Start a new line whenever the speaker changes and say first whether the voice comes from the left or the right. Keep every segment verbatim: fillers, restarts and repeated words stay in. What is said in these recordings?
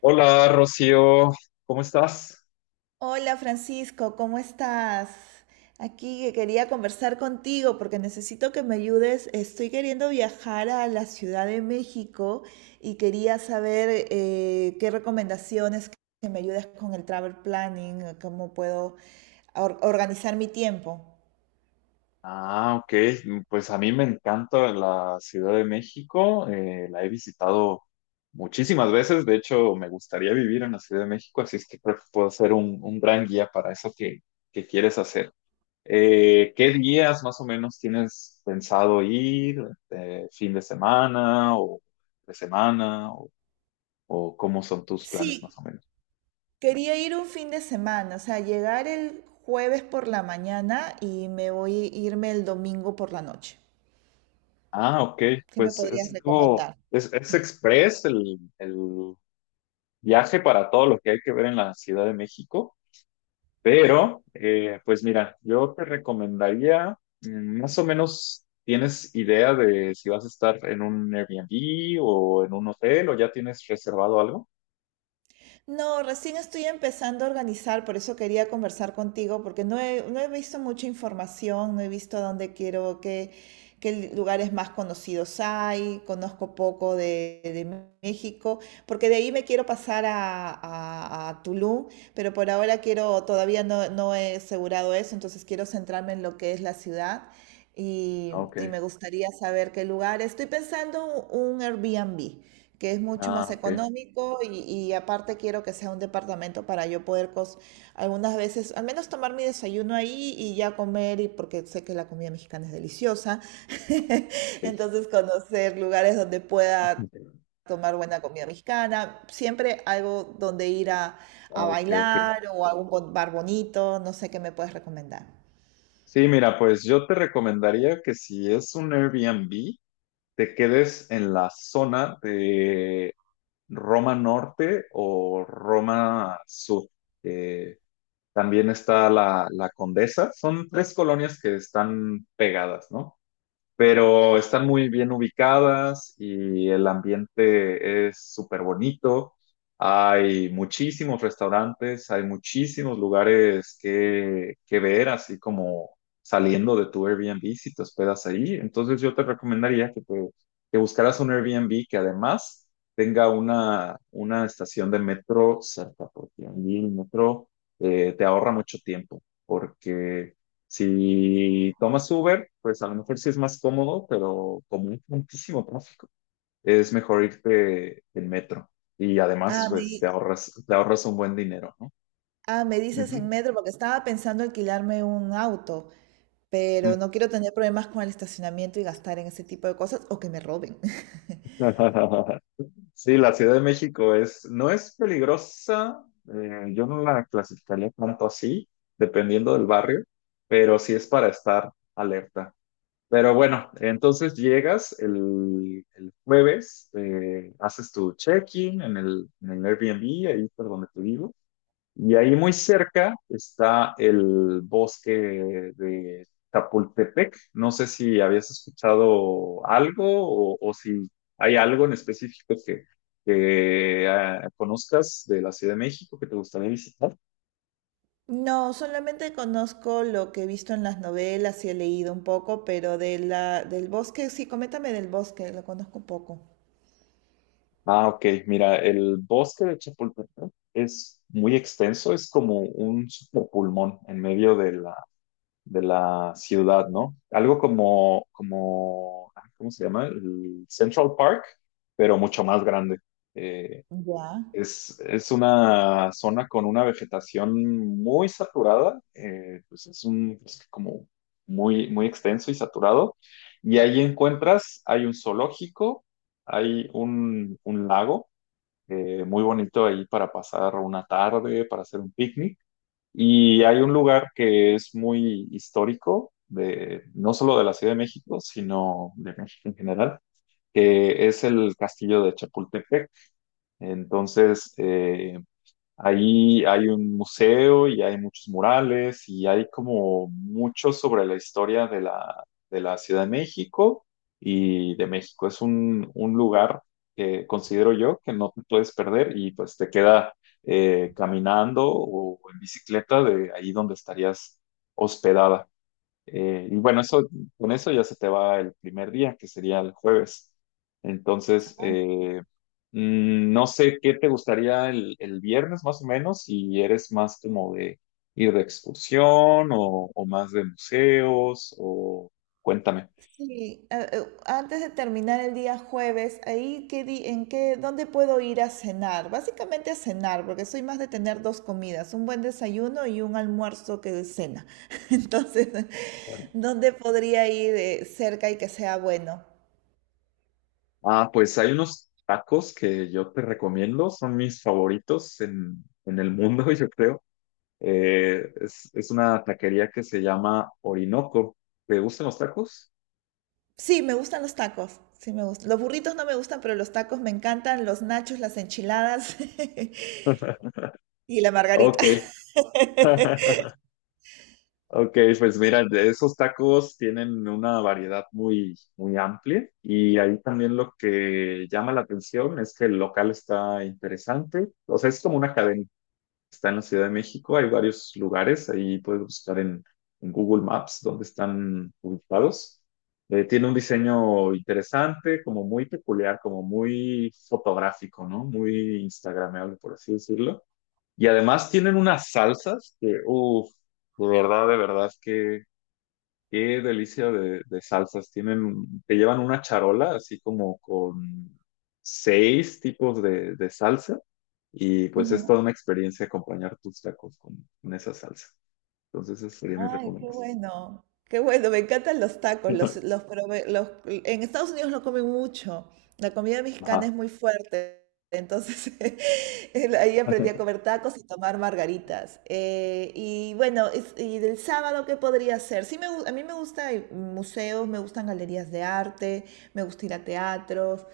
left: Hola Rocío, ¿cómo estás?
right: Hola Francisco, ¿cómo estás? Aquí que quería conversar contigo porque necesito que me ayudes. Estoy queriendo viajar a la Ciudad de México y quería saber eh, qué recomendaciones que me ayudes con el travel planning, eh, cómo puedo or- organizar mi tiempo.
left: Ah, ok. Pues a mí me encanta la Ciudad de México. Eh, la he visitado muchísimas veces. De hecho, me gustaría vivir en la Ciudad de México, así es que creo que puedo ser un, un gran guía para eso que, que quieres hacer. Eh, ¿qué días más o menos tienes pensado ir? Eh, ¿fin de semana o de semana? ¿O, o cómo son tus
right: Sí,
left: planes más o menos?
right: quería ir un fin de semana, o sea, llegar el jueves por la mañana y me voy a irme el domingo por la noche.
left: Ah, ok,
right: ¿Qué me
left: pues es
right: podrías
left: algo,
right: recomendar?
left: es, es express el, el viaje para todo lo que hay que ver en la Ciudad de México, pero eh, pues mira, yo te recomendaría, mm, más o menos, ¿tienes idea de si vas a estar en un Airbnb o en un hotel o ya tienes reservado algo?
right: No, recién estoy empezando a organizar, por eso quería conversar contigo, porque no he, no he visto mucha información, no he visto dónde quiero, qué, qué lugares más conocidos hay, conozco poco de, de México, porque de ahí me quiero pasar a, a- a Tulum, pero por ahora quiero, todavía no, no he asegurado eso, entonces quiero centrarme en lo que es la ciudad y,
left: Ah, ok,
right: y me gustaría saber qué lugar. Estoy pensando un Airbnb que es mucho
left: ah,
right: más
left: ok.
right: económico y, y aparte quiero que sea un departamento para yo poder cos- algunas veces, al menos tomar mi desayuno ahí y ya comer, y porque sé que la comida mexicana es deliciosa,
left: Ah, ok.
right: entonces conocer lugares donde pueda
left: Ah,
right: tomar buena comida mexicana, siempre algo donde ir a, a
left: ok, ok.
right: bailar o algún bo- bar bonito, no sé qué me puedes recomendar.
left: Sí, mira, pues yo te recomendaría que si es un Airbnb, te quedes en la zona Roma Norte o Roma Sur. Eh, También está la, la Condesa. Son tres colonias que están pegadas, ¿no? Pero están muy bien ubicadas y el ambiente es súper bonito. Hay muchísimos restaurantes, hay muchísimos lugares que, que ver, así como saliendo de tu Airbnb si te hospedas ahí. Entonces yo te recomendaría que, te- que buscaras un Airbnb que además tenga una, una estación de metro cerca, porque allí el metro eh, te ahorra mucho tiempo, porque si tomas Uber, pues a lo mejor sí es más cómodo, pero como hay tantísimo tráfico, es mejor irte en metro. Y además,
right: Ah, me,
left: pues te
right: di-
left: ahorras, te ahorras un buen dinero, ¿no?
right: ah, me dices
left: Ujú,
right: en metro, porque estaba pensando alquilarme un auto,
left: ujú.
right: pero no quiero tener problemas con el estacionamiento y gastar en ese tipo de cosas o que me roben.
left: Sí, la Ciudad de México es, no es peligrosa, eh, yo no la clasificaría tanto así, dependiendo del barrio, pero sí es para estar alerta. Pero bueno, entonces llegas el, el jueves, eh, haces tu check-in en el, en el Airbnb, ahí por donde te vivo, y ahí muy cerca está el bosque de Chapultepec. No sé si habías escuchado algo o, o si hay algo en específico que, que, ah, conozcas de la Ciudad de México que te gustaría visitar.
right: No, solamente conozco lo que he visto en las novelas y he leído un poco, pero de la, del bosque, sí, coméntame del bosque, lo conozco un poco.
left: Ah, ok. Mira, el bosque de Chapultepec es muy extenso, es como un pulmón en medio de la, de la ciudad, ¿no? Algo como, como, ah, ¿cómo se llama? El Central Park, pero mucho más grande. Eh,
right: Ya.
left: es, es una zona con una vegetación muy saturada, eh, pues es un es como muy, muy extenso y saturado. Y ahí encuentras, hay un zoológico, hay un un lago eh, muy bonito ahí para pasar una tarde, para hacer un picnic. Y hay un lugar que es muy histórico, de, no solo de la Ciudad de México, sino de México en general, que es el Castillo de Chapultepec. Entonces, eh, ahí hay un museo y hay muchos murales y hay como mucho sobre la historia de la, de la Ciudad de México y de México. Es un, un lugar que considero yo que no te puedes perder y pues te queda eh, caminando o en bicicleta de ahí donde estarías hospedada. Eh, y bueno, eso, con eso ya se te va el primer día, que sería el jueves. Entonces, eh, mm, no sé qué te gustaría el, el viernes más o menos, si eres más como de ir de excursión o, o más de museos, o cuéntame.
right: Sí, a- eh, antes de terminar el día jueves, ahí qué di- en qué, ¿dónde puedo ir a cenar? Básicamente a cenar, porque soy más de tener dos comidas, un buen desayuno y un almuerzo que es cena. Entonces,
left: Bueno,
right: ¿dónde podría ir eh, cerca y que sea bueno?
left: Ah, pues hay unos tacos que yo te recomiendo, son mis favoritos en, en el mundo, yo creo. Eh, es, es una taquería que se llama Orinoco. ¿Te gustan los tacos?
right: Sí, me gustan los tacos. Sí, me gustan. Los burritos no me gustan, pero los tacos me encantan, los nachos, las enchiladas y la margarita.
left: Ok. Ok, pues mira, de esos tacos tienen una variedad muy, muy amplia y ahí también lo que llama la atención es que el local está interesante. O sea, es como una cadena. Está en la Ciudad de México, hay varios lugares, ahí puedes buscar en, en Google Maps dónde están ubicados. Eh, tiene un diseño interesante, como muy peculiar, como muy fotográfico, ¿no? Muy instagramable, por así decirlo. Y además tienen unas salsas que, uff, de verdad, de verdad, que qué delicia de, de salsas. Tienen, te llevan una charola así como con seis tipos de, de salsa y pues es toda
right: Ujú.
left: una experiencia acompañar tus tacos con, con esa salsa. Entonces esa sería mi
right: Ay, qué
left: recomendación.
right: bueno, qué bueno, me encantan los tacos, los, los, prove- los- en Estados Unidos lo comen mucho, la comida mexicana es
left: Ajá.
right: muy fuerte, entonces el- ahí aprendí a comer tacos y tomar margaritas. Eh, y bueno, es- y del sábado, ¿qué podría hacer? Sí, me, gu- a mí me gustan museos, me gustan galerías de arte, me gusta ir a teatros,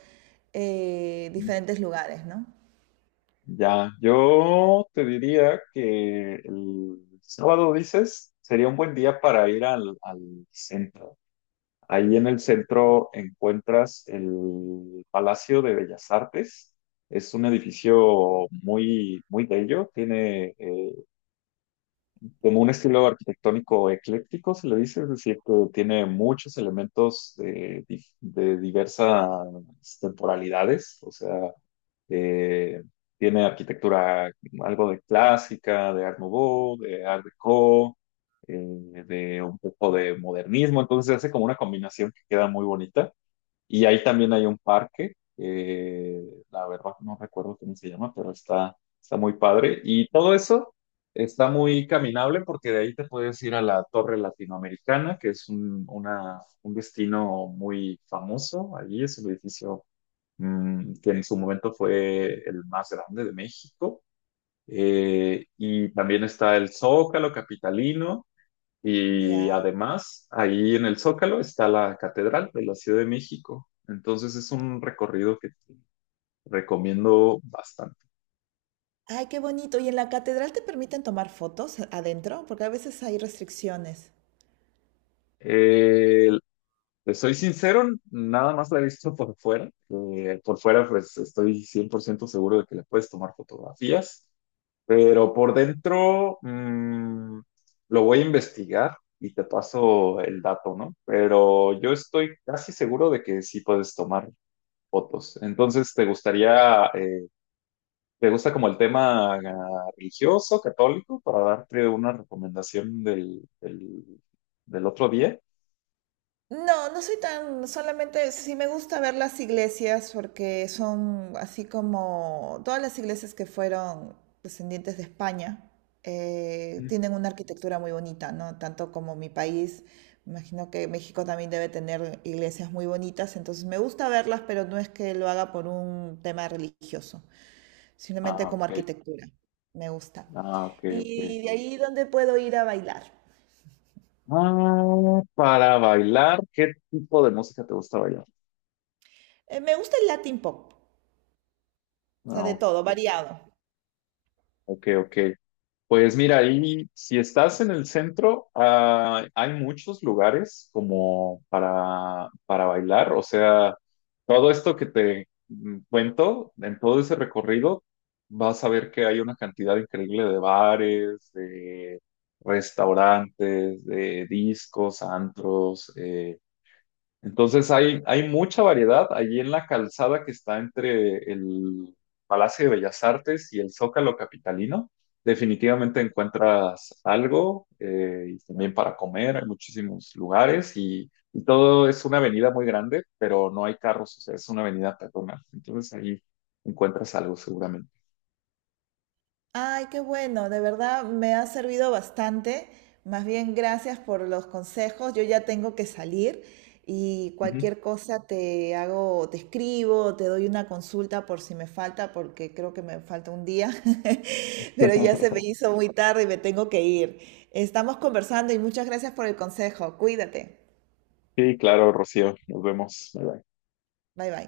right: eh, diferentes lugares, ¿no?
left: Ya, yo te diría que el sábado, dices, sería un buen día para ir al, al centro. Ahí en el centro encuentras el Palacio de Bellas Artes. Es un edificio muy, muy bello. Tiene eh, como un estilo arquitectónico ecléctico, se le dice, es decir, que tiene muchos elementos de, dif- de diversas temporalidades, o sea, eh, tiene arquitectura algo de clásica, de Art Nouveau, de Art Deco, eh, de un poco de modernismo, entonces hace como una combinación que queda muy bonita. Y ahí también hay un parque, eh, la verdad no recuerdo cómo se llama, pero está, está muy padre. Y todo eso está muy caminable porque de ahí te puedes ir a la Torre Latinoamericana, que es un, una- un destino muy famoso. Allí es un edificio mm, que en su momento fue el más grande de México. Eh, y también está el Zócalo Capitalino. Y
right: Ya.
left: además, ahí en el Zócalo está la Catedral de la Ciudad de México. Entonces es un recorrido que te recomiendo bastante.
right: Ay, qué bonito. ¿Y en la catedral te permiten tomar fotos adentro? Porque a veces hay restricciones.
left: Eh, Te soy sincero, nada más la he visto por fuera. Eh, por fuera, pues estoy cien por ciento seguro de que le puedes tomar fotografías, pero por dentro mm, lo voy a investigar y te paso el dato, ¿no? Pero yo estoy casi seguro de que sí puedes tomar fotos. Entonces, ¿te gustaría, eh, ¿te gusta como el tema ah, religioso, católico, para darte una recomendación del, del, del otro día?
right: No, no soy tan, solamente sí me gusta ver las iglesias porque son así como todas las iglesias que fueron descendientes de España eh,
left: Mm.
right: tienen una arquitectura muy bonita, ¿no? Tanto como mi país, me imagino que México también debe tener iglesias muy bonitas, entonces me gusta verlas, pero no es que lo haga por un tema religioso. Simplemente
left: Ah,
right: como
left: ok,
right: arquitectura. Me gusta.
left: ah, ok, ok.
right: Y de ahí, ¿dónde puedo ir a bailar?
left: Ah, para bailar, ¿qué tipo de música te gusta bailar?
right: Eh, me gusta el Latin pop, o sea,
left: Ah,
right: de
left: ok,
right: todo, variado.
left: ok, ok. Pues mira, ahí si estás en el centro, ah, hay muchos lugares como para, para bailar. O sea, todo esto que te mm, cuento, en todo ese recorrido, vas a ver que hay una cantidad increíble de bares, de restaurantes, de discos, antros. Eh, entonces hay, hay mucha variedad allí en la calzada que está entre el Palacio de Bellas Artes y el Zócalo capitalino. Definitivamente encuentras algo eh, y también para comer, hay muchísimos lugares y, y todo es una avenida muy grande, pero no hay carros, o sea, es una avenida peatonal. Entonces ahí encuentras algo seguramente.
right: Ay, qué bueno, de verdad me ha servido bastante. Más bien, gracias por los consejos. Yo ya tengo que salir y
left: Ujú.
right: cualquier cosa te hago, te escribo, te doy una consulta por si me falta, porque creo que me falta un día, pero ya se me hizo muy tarde y me tengo que ir. Estamos conversando y muchas gracias por el consejo. Cuídate.
left: Sí, claro, Rocío, nos vemos. Bye, bye.
right: Bye bye.